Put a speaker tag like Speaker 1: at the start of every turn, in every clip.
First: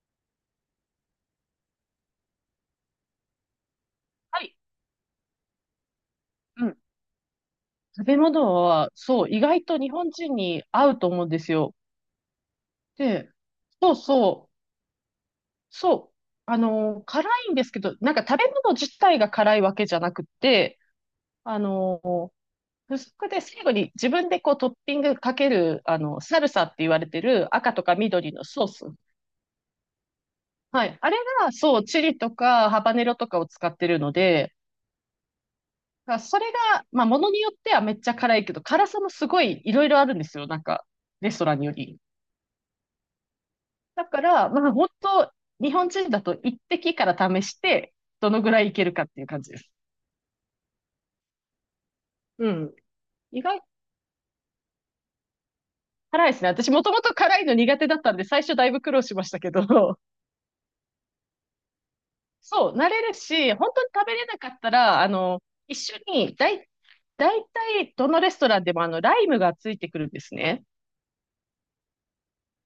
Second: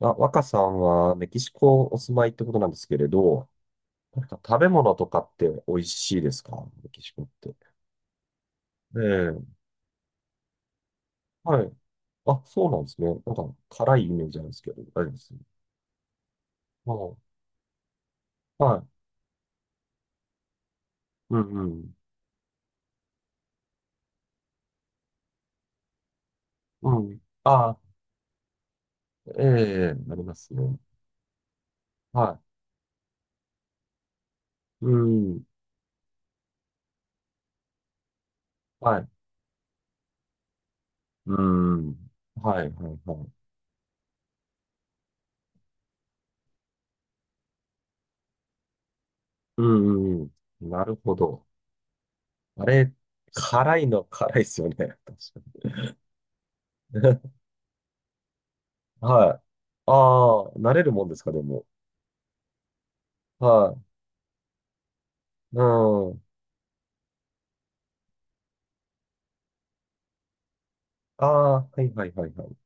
Speaker 1: あ、若さんはメキシコお住まいってことなんですけれど、なんか
Speaker 2: はい。
Speaker 1: 食べ物とかって美味しいですか？
Speaker 2: うん。
Speaker 1: メキシコって。
Speaker 2: 食べ物は、
Speaker 1: え
Speaker 2: そう、意
Speaker 1: え、
Speaker 2: 外と日本人に合うと思うんです
Speaker 1: はい。
Speaker 2: よ。
Speaker 1: あ、そうなんですね。
Speaker 2: で、
Speaker 1: なんか
Speaker 2: そ
Speaker 1: 辛
Speaker 2: う
Speaker 1: いイメージなん
Speaker 2: そ
Speaker 1: です
Speaker 2: う、
Speaker 1: けど、大丈夫です。
Speaker 2: そう。あ
Speaker 1: は
Speaker 2: の
Speaker 1: い。
Speaker 2: 辛いんですけど、なんか食べ物
Speaker 1: は
Speaker 2: 自
Speaker 1: い。
Speaker 2: 体が辛いわけじゃなくて、
Speaker 1: う
Speaker 2: あ
Speaker 1: んうん。
Speaker 2: の付属で最後に自分でこうトッピングかける、サルサって言
Speaker 1: う
Speaker 2: われ
Speaker 1: ん。
Speaker 2: てる赤
Speaker 1: あ、
Speaker 2: とか緑のソース。
Speaker 1: ええ、なりますね。
Speaker 2: はい。あれが、そう、チリと
Speaker 1: は
Speaker 2: かハバネロとかを使ってるので、
Speaker 1: い。うん。
Speaker 2: だからそれが、まあ、ものによってはめっちゃ辛いけど、辛
Speaker 1: は
Speaker 2: さ
Speaker 1: い。
Speaker 2: もすごいいろいろあるんですよ。なんか、レス
Speaker 1: う
Speaker 2: トランによ
Speaker 1: ん。
Speaker 2: り。
Speaker 1: はい、はい、はい。
Speaker 2: だから、まあ本当、日本人だと一滴から試して、どのぐらいいけるかっていう感じで
Speaker 1: う
Speaker 2: す。
Speaker 1: んうんうん。なるほど。
Speaker 2: う
Speaker 1: あ
Speaker 2: ん。
Speaker 1: れ、
Speaker 2: 意外、
Speaker 1: 辛いの辛いですよね。確か
Speaker 2: 辛いですね。私もともと
Speaker 1: に。
Speaker 2: 辛い の苦手だったんで、最初だいぶ苦労しまし
Speaker 1: は
Speaker 2: た
Speaker 1: い。
Speaker 2: け
Speaker 1: あ
Speaker 2: ど、
Speaker 1: あ、慣れるもんですか、でも。
Speaker 2: そう、慣れるし、本
Speaker 1: は
Speaker 2: 当に食べれなかったら、
Speaker 1: い。う
Speaker 2: 一緒
Speaker 1: ん。
Speaker 2: に、だい、だいたいどのレストランでもライムがついてくるんですね。
Speaker 1: ああ、はいはいはいはい。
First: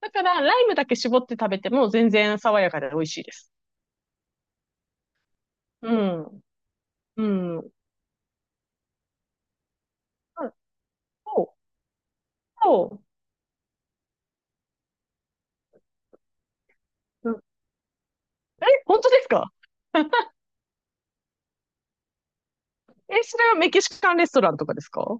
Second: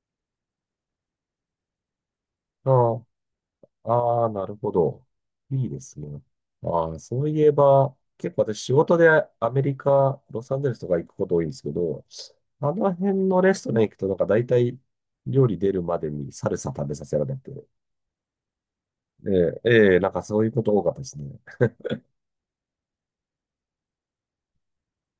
Speaker 2: だから、ライムだけ絞って食べても全然爽
Speaker 1: う
Speaker 2: やかで美
Speaker 1: ん。
Speaker 2: 味しいです。
Speaker 1: ああ、なるほど。いいで
Speaker 2: う
Speaker 1: すね。
Speaker 2: ん。
Speaker 1: ああ、そ
Speaker 2: う
Speaker 1: ういえ
Speaker 2: ん。うん、
Speaker 1: ば、結構私仕事でアメリカ、ロサンゼルスとか行くこと多
Speaker 2: そ
Speaker 1: い
Speaker 2: う、
Speaker 1: んですけど、あの
Speaker 2: そ
Speaker 1: 辺のレストラン行くとなんか大体料理出るまでにサルサ食べさせら
Speaker 2: う。う
Speaker 1: れ
Speaker 2: ん、
Speaker 1: て、
Speaker 2: え、本当です
Speaker 1: え
Speaker 2: か？
Speaker 1: え、ええなんかそういうこと多かったですね。
Speaker 2: え、それはメキシカンレストランとかですか？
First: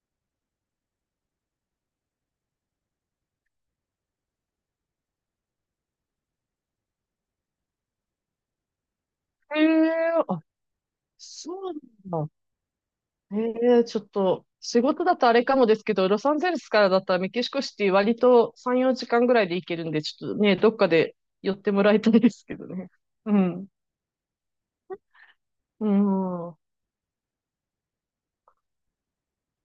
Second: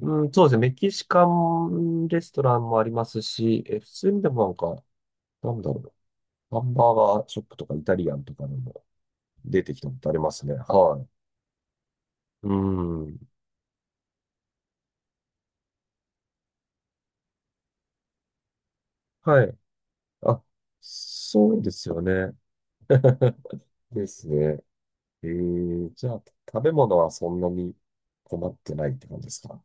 Speaker 1: うん、そうですね。メキシカンレストランもありますし、え、普通にでもなんか、なんだろう。ハンバーガーショップとかイタリアンとかでも
Speaker 2: へ
Speaker 1: 出てきたことあり
Speaker 2: え、
Speaker 1: ま
Speaker 2: あ、
Speaker 1: すね。は
Speaker 2: そうなんだ。
Speaker 1: い。うん。
Speaker 2: へえ、ちょっと、仕事だとあれかもですけど、ロサンゼルスからだったらメキシコシティ割と3、4時間ぐら
Speaker 1: は
Speaker 2: いで
Speaker 1: い。
Speaker 2: 行けるんで、ちょっと
Speaker 1: あ、
Speaker 2: ね、どっかで寄
Speaker 1: そ
Speaker 2: っ
Speaker 1: う
Speaker 2: て
Speaker 1: で
Speaker 2: も
Speaker 1: す
Speaker 2: らい
Speaker 1: よ
Speaker 2: たいで
Speaker 1: ね。
Speaker 2: すけどね。う ん。
Speaker 1: ですね。
Speaker 2: う
Speaker 1: じゃあ、
Speaker 2: ん。
Speaker 1: 食べ物はそんなに困ってないって感じですか？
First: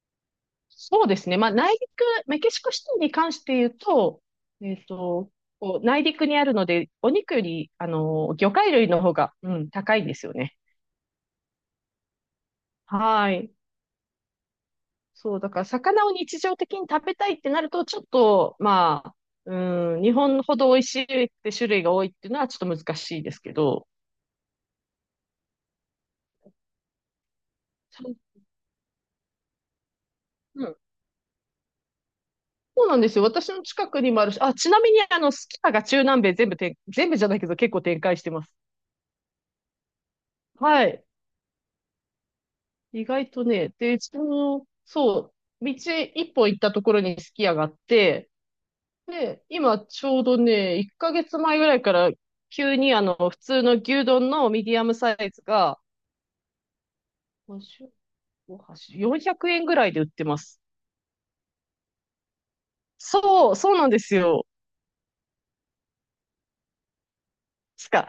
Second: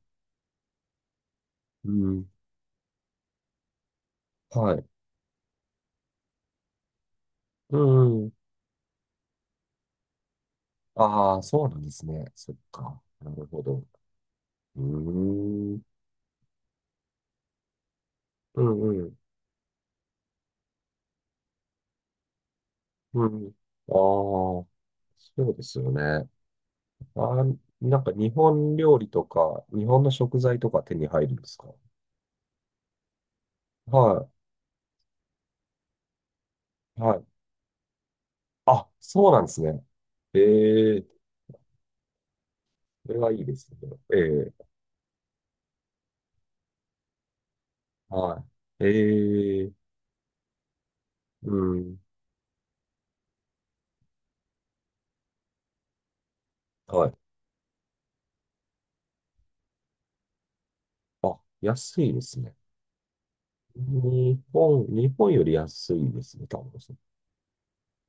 Speaker 2: そうですね。まあ、内
Speaker 1: うん。
Speaker 2: 陸、メキシコシティに関して言うと、え
Speaker 1: はい。
Speaker 2: っと、こう内陸にあるので、お肉より、
Speaker 1: う
Speaker 2: あ
Speaker 1: んうん。
Speaker 2: の、魚介類の方が、うん、高いんですよね。
Speaker 1: ああ、そうなんですね。そっか。な
Speaker 2: は
Speaker 1: る
Speaker 2: い。
Speaker 1: ほど。う
Speaker 2: そう、だから
Speaker 1: ーん。
Speaker 2: 魚を日常的に食べたいってなると、ちょっと、
Speaker 1: うんう
Speaker 2: まあ、
Speaker 1: ん。
Speaker 2: うん、日本ほど美味しいって種類が多いっていうのはちょっと難しい
Speaker 1: う
Speaker 2: です
Speaker 1: ん。
Speaker 2: けど、
Speaker 1: ああ、そうですよね。あー、なん
Speaker 2: そ
Speaker 1: か
Speaker 2: う、
Speaker 1: 日本料理とか、日本の食材
Speaker 2: う
Speaker 1: と
Speaker 2: ん、
Speaker 1: か手に入るんですか？
Speaker 2: そうなんですよ。私の近くにもあ
Speaker 1: は
Speaker 2: るし、あ、ちなみに、あの、スキヤが中南米
Speaker 1: い。
Speaker 2: 全
Speaker 1: は
Speaker 2: 部じ
Speaker 1: い。
Speaker 2: ゃないけど結構展開してます。
Speaker 1: あ、そうなんですね。
Speaker 2: は
Speaker 1: え
Speaker 2: い。
Speaker 1: え、
Speaker 2: 意
Speaker 1: これ
Speaker 2: 外
Speaker 1: はい
Speaker 2: と
Speaker 1: いで
Speaker 2: ね、
Speaker 1: すね。
Speaker 2: で、
Speaker 1: ええ、
Speaker 2: 道一本行ったところにすき家があって、
Speaker 1: はい。
Speaker 2: で、
Speaker 1: ええ、
Speaker 2: 今ちょうどね、1ヶ月
Speaker 1: う
Speaker 2: 前ぐらいか
Speaker 1: ん、
Speaker 2: ら急にあの、普通の牛丼のミディアムサイズが、
Speaker 1: はい。
Speaker 2: 400円ぐらいで売ってます。
Speaker 1: あ、安いですね。
Speaker 2: そうなんです
Speaker 1: 日
Speaker 2: よ。
Speaker 1: 本、日本より安いですね、多分ですね。
Speaker 2: しか。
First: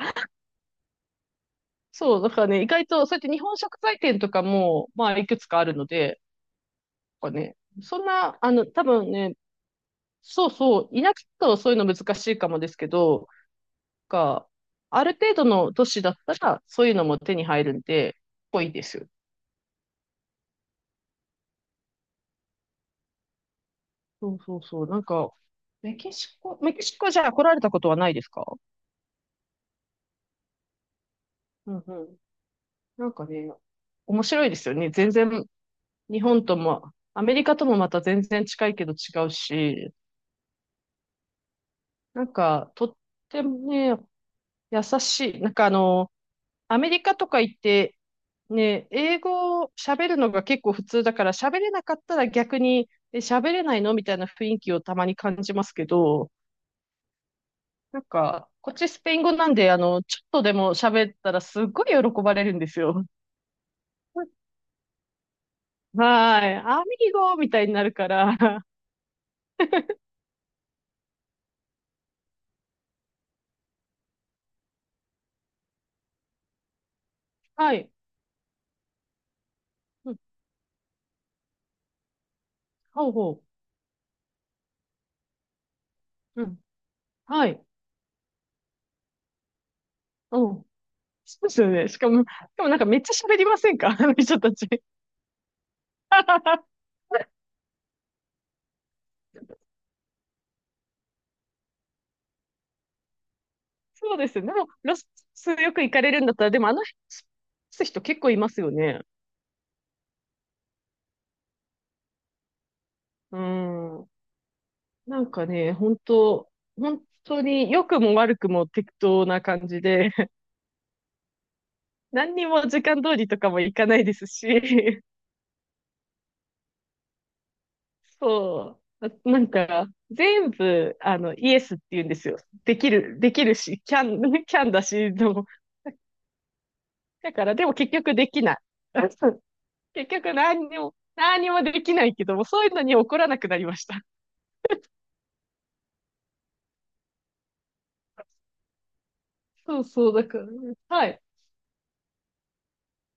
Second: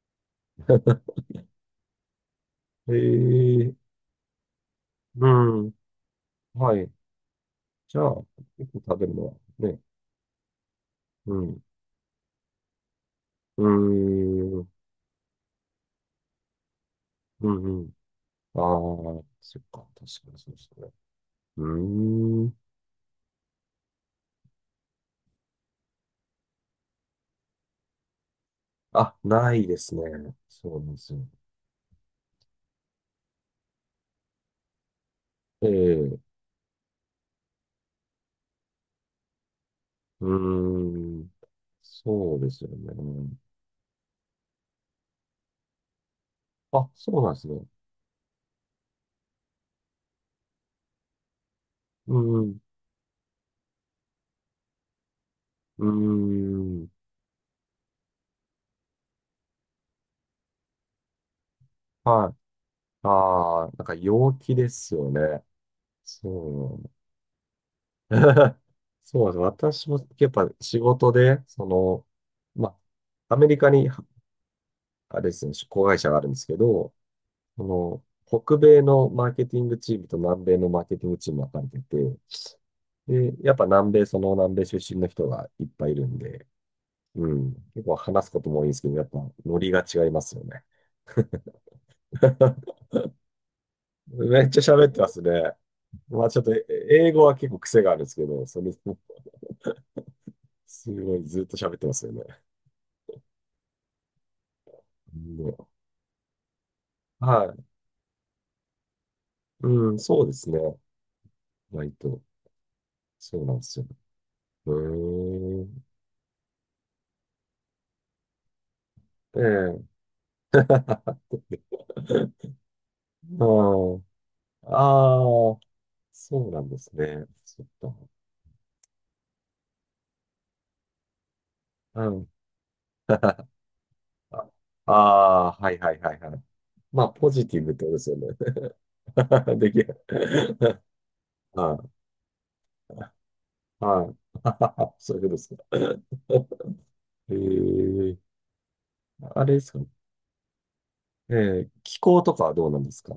Speaker 2: そう、だからね、意外
Speaker 1: え
Speaker 2: と、そうやって日本
Speaker 1: え、
Speaker 2: 食材店とかも、まあ、
Speaker 1: う
Speaker 2: いくつかあ
Speaker 1: ん、
Speaker 2: るので、
Speaker 1: はい。
Speaker 2: なんかね、
Speaker 1: じ
Speaker 2: そん
Speaker 1: ゃあ、
Speaker 2: な、あの、
Speaker 1: 結構
Speaker 2: 多
Speaker 1: 食べ
Speaker 2: 分
Speaker 1: るのは
Speaker 2: ね、
Speaker 1: ね、
Speaker 2: そうそう、田舎だ
Speaker 1: う
Speaker 2: と
Speaker 1: ん、
Speaker 2: そういうの難しいかもですけど、
Speaker 1: う
Speaker 2: か、
Speaker 1: ん、うん、
Speaker 2: ある程度の都市だったら、そういうのも手に
Speaker 1: う
Speaker 2: 入るん
Speaker 1: ん。
Speaker 2: で、
Speaker 1: ああ、
Speaker 2: ぽいですよ。
Speaker 1: そっか、確かにそうですね。うーん。
Speaker 2: そうそうそう。なんか、メキシコじゃあ来られたことはないですか？
Speaker 1: あ、ないですね。そうなんですよ。
Speaker 2: うんうん。なんかね、面白いですよね。全然、
Speaker 1: え
Speaker 2: 日
Speaker 1: え
Speaker 2: 本とも、アメリカともまた全然近いけど違うし、
Speaker 1: うーん。
Speaker 2: なん
Speaker 1: そうですよ
Speaker 2: か、とっ
Speaker 1: ね。
Speaker 2: てもね、優しい。なんかあの、ア
Speaker 1: あ、
Speaker 2: メリカ
Speaker 1: そう
Speaker 2: と
Speaker 1: なんで
Speaker 2: か
Speaker 1: す
Speaker 2: 行っ
Speaker 1: ね。
Speaker 2: て、ね、英語を喋るのが結構普通だから、喋れなかった
Speaker 1: う
Speaker 2: ら
Speaker 1: ん。
Speaker 2: 逆に、え、喋れないのみたいな雰囲気をたまに感じますけど、
Speaker 1: うん。
Speaker 2: なんか、こっちスペイン語なんで、あの、ちょっとでも喋ったらすっごい喜
Speaker 1: は
Speaker 2: ば
Speaker 1: い。
Speaker 2: れるんですよ。
Speaker 1: ああ、なんか陽気ですよね。
Speaker 2: はい。ア
Speaker 1: そ
Speaker 2: ミ
Speaker 1: う。
Speaker 2: ーゴみたいになるから、
Speaker 1: そうなんです。私もやっぱ仕事で、その、まあ、アメリカに、あれですね、子会社があるんですけど、そ
Speaker 2: はい。
Speaker 1: の、北米のマーケティングチーム
Speaker 2: うん、
Speaker 1: と南米のマーケティングチームが分かれてて、
Speaker 2: ほう
Speaker 1: で、
Speaker 2: ほ
Speaker 1: やっぱ南米、その南米出身の人がいっぱいいるん
Speaker 2: う。う
Speaker 1: で、
Speaker 2: ん。
Speaker 1: う
Speaker 2: は
Speaker 1: ん。
Speaker 2: い。
Speaker 1: 結構話すことも多いんですけど、やっぱノリが違います
Speaker 2: う
Speaker 1: よね。
Speaker 2: ん。そうですよね。しかも、しかもなん かめっちゃ喋りませんか？ あの人
Speaker 1: めっ
Speaker 2: た
Speaker 1: ちゃ
Speaker 2: ち。
Speaker 1: 喋ってますね。まあちょっと英語は結構癖があるんですけど、それすごいずっと喋ってますよね。
Speaker 2: そうです。でも、ロス
Speaker 1: うん
Speaker 2: よく行かれるんだったら、でもあの辺ロ
Speaker 1: はい。
Speaker 2: ス人結構いますよね。
Speaker 1: うん、そうですね。割と。
Speaker 2: う
Speaker 1: そうなんですよ。
Speaker 2: ん。
Speaker 1: う
Speaker 2: なんか
Speaker 1: ー
Speaker 2: ね、
Speaker 1: ん。
Speaker 2: 本当本当に良くも悪くも適当
Speaker 1: え
Speaker 2: な感じ
Speaker 1: え。
Speaker 2: で、何に も時間通りと
Speaker 1: う
Speaker 2: かも行かな
Speaker 1: ん。
Speaker 2: いですし、
Speaker 1: あ あ、そうなんですね。そっか。
Speaker 2: そう。あなんか、全部、あの、イエスって言うん
Speaker 1: う
Speaker 2: で
Speaker 1: ん。
Speaker 2: すよ。でき るし、キャン、キャンだし、でも、
Speaker 1: ああー、はいはいはいはい。まあ、ポ
Speaker 2: だか
Speaker 1: ジ
Speaker 2: ら、
Speaker 1: ティ
Speaker 2: で
Speaker 1: ブっ
Speaker 2: も
Speaker 1: てこと
Speaker 2: 結
Speaker 1: です
Speaker 2: 局
Speaker 1: よね。
Speaker 2: できない。
Speaker 1: できる。
Speaker 2: 結局何にもで
Speaker 1: はい
Speaker 2: きないけども、そういうのに怒らなくなりました。
Speaker 1: はい。そういうことですか。ええあれですか
Speaker 2: そう
Speaker 1: ね。
Speaker 2: そう、だからね、はい。
Speaker 1: え気候とかはどうなんですか？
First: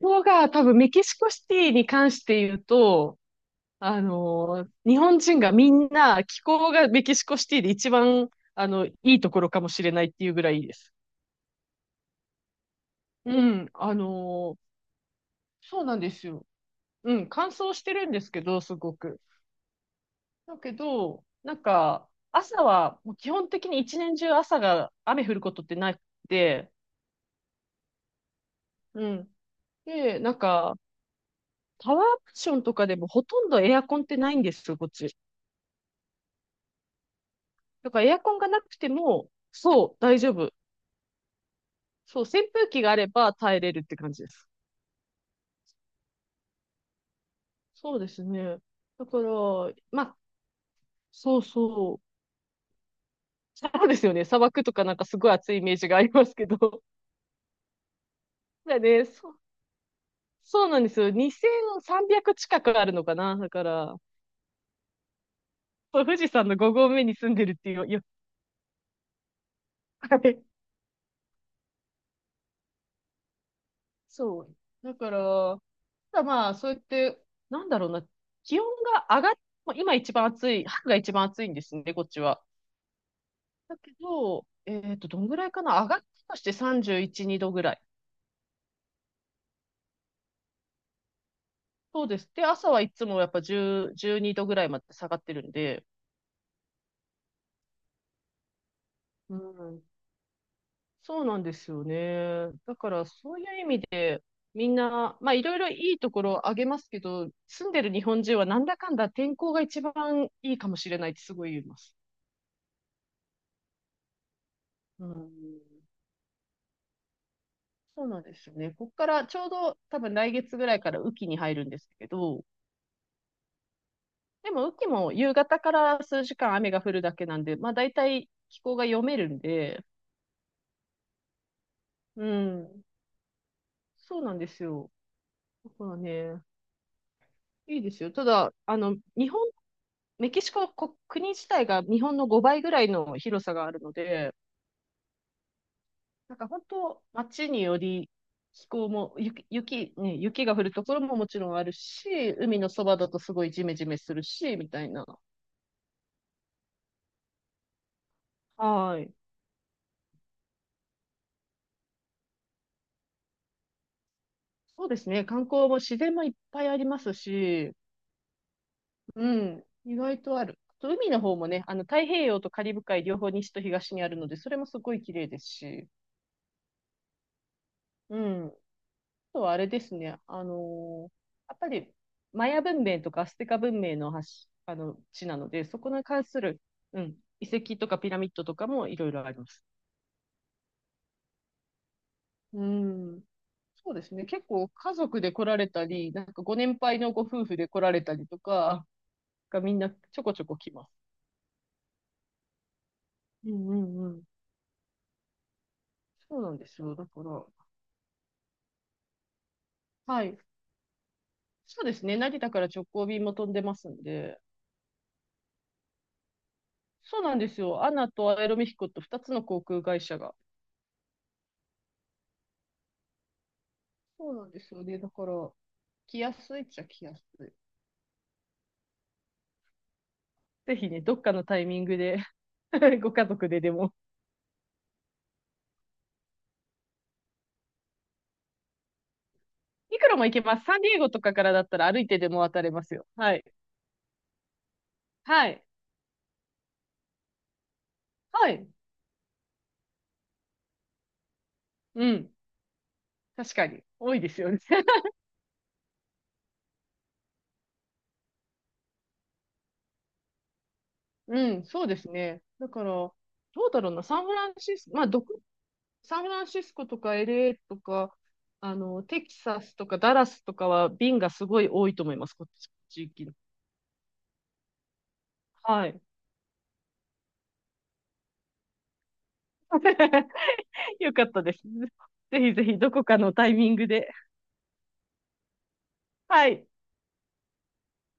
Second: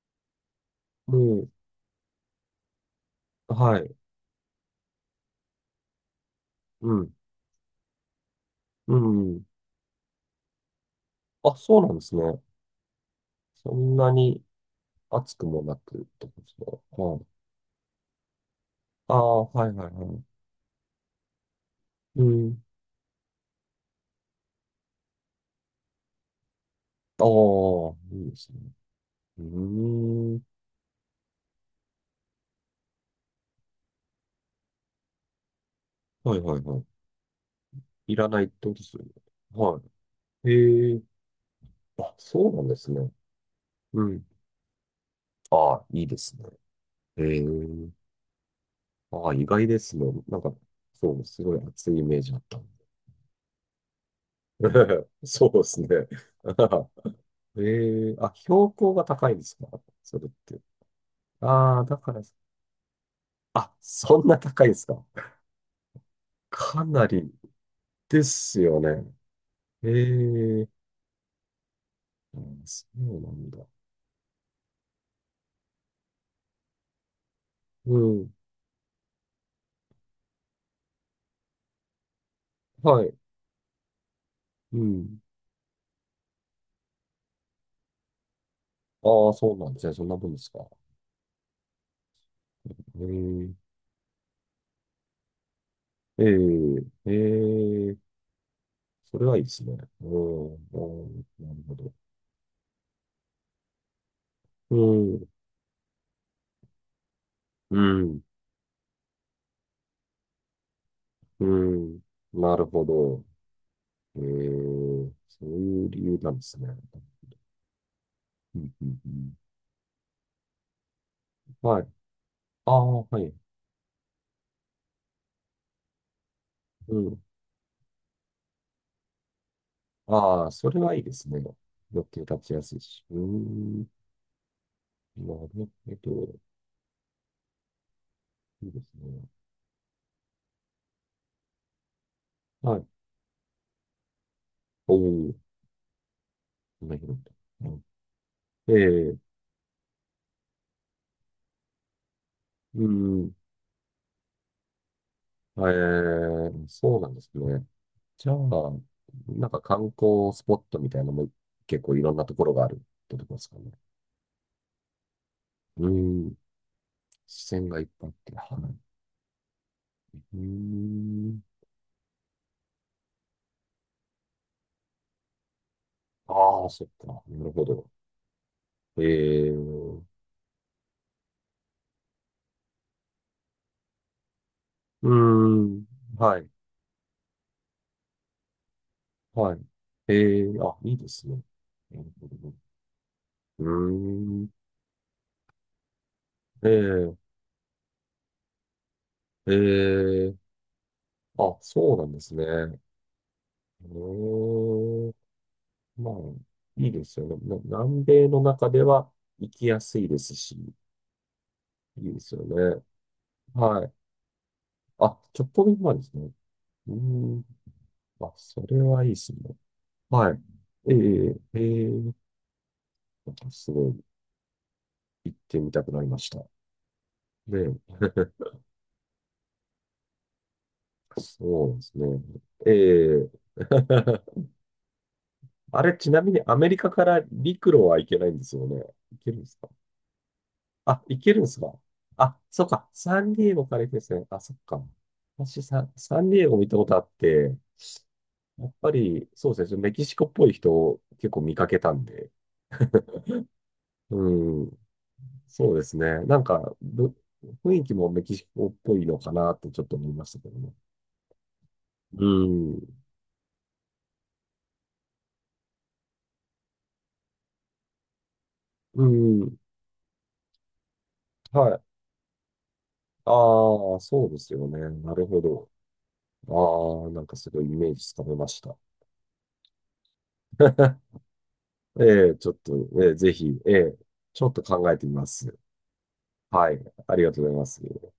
Speaker 2: こが多分メキ
Speaker 1: う
Speaker 2: シコシ
Speaker 1: ん。
Speaker 2: ティに関して言うと、
Speaker 1: はい。
Speaker 2: あのー日本人がみんな気候が
Speaker 1: う
Speaker 2: メ
Speaker 1: ん。
Speaker 2: キシコシティで一番、あの、い
Speaker 1: う
Speaker 2: いとこ
Speaker 1: ん。
Speaker 2: ろかもしれないっていうぐらいいいです。
Speaker 1: あ、そうなんですね。
Speaker 2: うん、
Speaker 1: そ
Speaker 2: あ
Speaker 1: んなに
Speaker 2: のー
Speaker 1: 暑くもな
Speaker 2: そうな
Speaker 1: く
Speaker 2: ん
Speaker 1: っ
Speaker 2: で
Speaker 1: て
Speaker 2: す
Speaker 1: こと
Speaker 2: よ。
Speaker 1: ですか。
Speaker 2: う
Speaker 1: はい。
Speaker 2: ん、乾燥してるんですけど、すご
Speaker 1: あ
Speaker 2: く。
Speaker 1: あ、はいはいはい。
Speaker 2: だけど、なんか、
Speaker 1: うん。
Speaker 2: 朝はもう基本的に一年中朝が雨降ることってなくて、
Speaker 1: ああ、いいですね。
Speaker 2: うん。
Speaker 1: う
Speaker 2: で、な
Speaker 1: ー
Speaker 2: ん
Speaker 1: ん。
Speaker 2: か、タワーアプションとかでもほとんどエアコンってないんですよ、こっち。
Speaker 1: はいはいはい。
Speaker 2: だからエ
Speaker 1: い
Speaker 2: ア
Speaker 1: ら
Speaker 2: コン
Speaker 1: ないっ
Speaker 2: が
Speaker 1: て
Speaker 2: な
Speaker 1: こと
Speaker 2: く
Speaker 1: で
Speaker 2: て
Speaker 1: すよね。
Speaker 2: も、
Speaker 1: は
Speaker 2: そう、大丈
Speaker 1: い。
Speaker 2: 夫。
Speaker 1: ええあ、
Speaker 2: そう、扇
Speaker 1: そうなん
Speaker 2: 風
Speaker 1: で
Speaker 2: 機
Speaker 1: す
Speaker 2: があれ
Speaker 1: ね。
Speaker 2: ば耐えれるって
Speaker 1: う
Speaker 2: 感じ
Speaker 1: ん。
Speaker 2: です。
Speaker 1: ああ、いいですね。ええ
Speaker 2: そうですね。だか
Speaker 1: あ
Speaker 2: ら、
Speaker 1: あ、意外です
Speaker 2: ま
Speaker 1: ね。
Speaker 2: あ、
Speaker 1: なんか、そう、
Speaker 2: そ
Speaker 1: す
Speaker 2: う
Speaker 1: ごい熱
Speaker 2: そ
Speaker 1: い
Speaker 2: う。
Speaker 1: イメージあったん
Speaker 2: そうですよね。砂漠
Speaker 1: で。
Speaker 2: とかなんか すごい
Speaker 1: そう
Speaker 2: 暑いイ
Speaker 1: で
Speaker 2: メー
Speaker 1: すね。
Speaker 2: ジがありますけど。
Speaker 1: ええあ、標高が高
Speaker 2: そ
Speaker 1: いん
Speaker 2: う、
Speaker 1: ですか？それって。
Speaker 2: そうなんですよ。
Speaker 1: ああ、だから、
Speaker 2: 2300近くあるのかな。だか
Speaker 1: あ、
Speaker 2: ら、
Speaker 1: そんな高いんですか？
Speaker 2: そう富士山 の5
Speaker 1: か
Speaker 2: 合目
Speaker 1: な
Speaker 2: に住
Speaker 1: り
Speaker 2: んでるっていう、
Speaker 1: ですよね。
Speaker 2: はい。
Speaker 1: ええあそうなんだ。
Speaker 2: そう。だから、ただまあ、そうやって、なんだろう
Speaker 1: う
Speaker 2: な、
Speaker 1: ん。
Speaker 2: 気温が上がっ、まあ今一番暑い、春が一番暑いんですね、こっちは。
Speaker 1: はい。
Speaker 2: だけど、
Speaker 1: う
Speaker 2: ど
Speaker 1: ん。
Speaker 2: んぐらいかな上がったとして31、2度ぐらい。
Speaker 1: ああ、そうなんですね。そんな分ですか。
Speaker 2: そうです。で、朝はいつもやっぱ
Speaker 1: え
Speaker 2: 10、12度ぐらいまで下がってるんで、
Speaker 1: えええええそれ
Speaker 2: う
Speaker 1: はいいですね。
Speaker 2: ん。
Speaker 1: うん。う
Speaker 2: そ
Speaker 1: ん
Speaker 2: うなん
Speaker 1: な
Speaker 2: で
Speaker 1: る
Speaker 2: す
Speaker 1: ほ
Speaker 2: よ
Speaker 1: ど。
Speaker 2: ね。だからそういう意味で、みん
Speaker 1: う
Speaker 2: な、
Speaker 1: ん。
Speaker 2: まあいろいろいいところをあげますけど、住ん
Speaker 1: う
Speaker 2: でる日
Speaker 1: ん。
Speaker 2: 本人はなんだかんだ天候が一番いいかもしれないってす
Speaker 1: う
Speaker 2: ごい言います。
Speaker 1: ん。なるほど。え
Speaker 2: う
Speaker 1: ー、
Speaker 2: ん。
Speaker 1: そういう理由なんですね。
Speaker 2: そうなんですよ
Speaker 1: う
Speaker 2: ね。
Speaker 1: んう
Speaker 2: ここ
Speaker 1: ん
Speaker 2: か
Speaker 1: う
Speaker 2: ら
Speaker 1: ん。
Speaker 2: ちょうど多分来月ぐらいから雨季に入るんで
Speaker 1: はい。
Speaker 2: すけど、
Speaker 1: ああ、はい。
Speaker 2: でも、雨季も夕方から数時間雨が降
Speaker 1: う
Speaker 2: るだ
Speaker 1: ん。
Speaker 2: けなんで、まあ大体気候が読めるんで、
Speaker 1: ああ、それはいいですね。予定
Speaker 2: う
Speaker 1: 立ちやすい
Speaker 2: ん、
Speaker 1: し。うーん。
Speaker 2: そうなんですよ。
Speaker 1: なる
Speaker 2: だか
Speaker 1: ほ
Speaker 2: ら
Speaker 1: ど。
Speaker 2: ね、いいですよ。ただ、
Speaker 1: いい
Speaker 2: あ
Speaker 1: です
Speaker 2: の、
Speaker 1: ね。
Speaker 2: メキシコ国、国自体が日本の5倍ぐ
Speaker 1: は
Speaker 2: ら
Speaker 1: い。
Speaker 2: いの広さがあるので、
Speaker 1: おお、
Speaker 2: なんか本
Speaker 1: こんな
Speaker 2: 当、
Speaker 1: るほ
Speaker 2: 街によ
Speaker 1: ど。
Speaker 2: り気候
Speaker 1: え
Speaker 2: も、
Speaker 1: え
Speaker 2: 雪が降るところももちろんあるし、海のそ
Speaker 1: う
Speaker 2: ばだとす
Speaker 1: ん。
Speaker 2: ごいジメジメするし、みたいな。
Speaker 1: えー、そうなんですね。じゃあ、
Speaker 2: はい。
Speaker 1: なんか観光スポットみたいなのも結構いろんなところがあるってとこですかね。
Speaker 2: そうですね。観光も
Speaker 1: う
Speaker 2: 自然もいっ
Speaker 1: ん。
Speaker 2: ぱいあります
Speaker 1: 視線
Speaker 2: し、
Speaker 1: がいっぱいあって。はい
Speaker 2: うん。意外
Speaker 1: うー
Speaker 2: とある。あと海の方
Speaker 1: ん。
Speaker 2: もね、あの、太平洋とカリブ海両方西と東にあるので、それもすごい綺麗ですし。
Speaker 1: ああ、そっか。なるほど。
Speaker 2: うん。あ
Speaker 1: え
Speaker 2: と
Speaker 1: え
Speaker 2: はあれです
Speaker 1: う
Speaker 2: ね。あのーやっぱり、マヤ文明とかアステカ文明のあの、
Speaker 1: ー
Speaker 2: 地なので、そ
Speaker 1: ん。
Speaker 2: こに関
Speaker 1: は
Speaker 2: す
Speaker 1: い。
Speaker 2: る、うん、遺跡とかピラミッドとかもいろいろありま
Speaker 1: はい。
Speaker 2: す。
Speaker 1: ええあ、いいですね。なるほどね。
Speaker 2: うん。
Speaker 1: うー
Speaker 2: そうですね。結
Speaker 1: ん。
Speaker 2: 構家族で来られたり、なんかご
Speaker 1: え
Speaker 2: 年配の
Speaker 1: え
Speaker 2: ご夫婦で来られたりとか、がみんなちょこ
Speaker 1: ええ
Speaker 2: ちょこ来ます。
Speaker 1: あ、そうなんですね。う
Speaker 2: うんうんうん。
Speaker 1: ーまあ、
Speaker 2: そうなんです
Speaker 1: いい
Speaker 2: よ。
Speaker 1: で
Speaker 2: だか
Speaker 1: すよね。
Speaker 2: ら、
Speaker 1: 南米の中では行きやすいで
Speaker 2: は
Speaker 1: す
Speaker 2: い。
Speaker 1: し、
Speaker 2: そうです
Speaker 1: いい
Speaker 2: ね。
Speaker 1: です
Speaker 2: 成
Speaker 1: よ
Speaker 2: 田から
Speaker 1: ね。
Speaker 2: 直行便も飛んでま
Speaker 1: は
Speaker 2: す
Speaker 1: い。
Speaker 2: んで。
Speaker 1: あ、ちょっと前ですね。うー
Speaker 2: そうなん
Speaker 1: ん。
Speaker 2: ですよ。アナ
Speaker 1: あ、
Speaker 2: とアエロ
Speaker 1: そ
Speaker 2: ミヒ
Speaker 1: れ
Speaker 2: コと
Speaker 1: はいいで
Speaker 2: 2
Speaker 1: す
Speaker 2: つの
Speaker 1: ね。
Speaker 2: 航空会社
Speaker 1: は
Speaker 2: が。
Speaker 1: い。ええええすごい。
Speaker 2: そうなんですよね。だか
Speaker 1: 行っ
Speaker 2: ら、
Speaker 1: てみたくなりま
Speaker 2: 来
Speaker 1: し
Speaker 2: や
Speaker 1: た。
Speaker 2: すいっちゃ来やすい。
Speaker 1: で、
Speaker 2: ぜひね、どっかのタイ
Speaker 1: そう
Speaker 2: ミ
Speaker 1: で
Speaker 2: ング
Speaker 1: す
Speaker 2: で
Speaker 1: ね。
Speaker 2: ご家
Speaker 1: え
Speaker 2: 族
Speaker 1: え
Speaker 2: ででも。
Speaker 1: あれ、ちなみにアメリカから陸路は行けないんですよね。行けるんですか？
Speaker 2: いくらも行けます。サンディエ
Speaker 1: あ、
Speaker 2: ゴと
Speaker 1: 行
Speaker 2: か
Speaker 1: けるん
Speaker 2: か
Speaker 1: で
Speaker 2: ら
Speaker 1: す
Speaker 2: だっ
Speaker 1: か？
Speaker 2: たら歩いてで
Speaker 1: あ、
Speaker 2: も渡
Speaker 1: そっ
Speaker 2: れま
Speaker 1: か。
Speaker 2: すよ。
Speaker 1: サン
Speaker 2: は
Speaker 1: デ
Speaker 2: い。
Speaker 1: ィエゴから行くんですね。あ、そっか。
Speaker 2: は
Speaker 1: 私
Speaker 2: い。
Speaker 1: サンディエゴ見たことあって、
Speaker 2: は
Speaker 1: や
Speaker 2: い。
Speaker 1: っぱり、そうですね。メキシコっぽい人を結構見かけたん
Speaker 2: う
Speaker 1: で。
Speaker 2: ん。確かに。多いで
Speaker 1: う
Speaker 2: すよね。
Speaker 1: ん。そうですね。なんか、雰囲気もメキシコっぽいのかなってちょっと思いましたけどね。
Speaker 2: うん、そうです
Speaker 1: う
Speaker 2: ね。だから、
Speaker 1: ん。
Speaker 2: どうだろうな、サンフランシスコとか LA とか、あの、
Speaker 1: う
Speaker 2: テキ
Speaker 1: ん。
Speaker 2: サスとかダラスとかは便がすご
Speaker 1: は
Speaker 2: い
Speaker 1: い。
Speaker 2: 多いと思います、こっち、地域の。
Speaker 1: ああ、そうですよね。なるほど。
Speaker 2: はい。
Speaker 1: ああ、なんかすごいイメージつかめました。
Speaker 2: よかったです。
Speaker 1: ええ、
Speaker 2: ぜ
Speaker 1: ちょ
Speaker 2: ひ
Speaker 1: っ
Speaker 2: ぜ
Speaker 1: と、
Speaker 2: ひどこ
Speaker 1: ええ、
Speaker 2: かの
Speaker 1: ぜ
Speaker 2: タイ
Speaker 1: ひ、
Speaker 2: ミ
Speaker 1: え
Speaker 2: ング
Speaker 1: え、
Speaker 2: で。
Speaker 1: ちょっと考えてみます。
Speaker 2: はい。
Speaker 1: はい、ありがとうございます。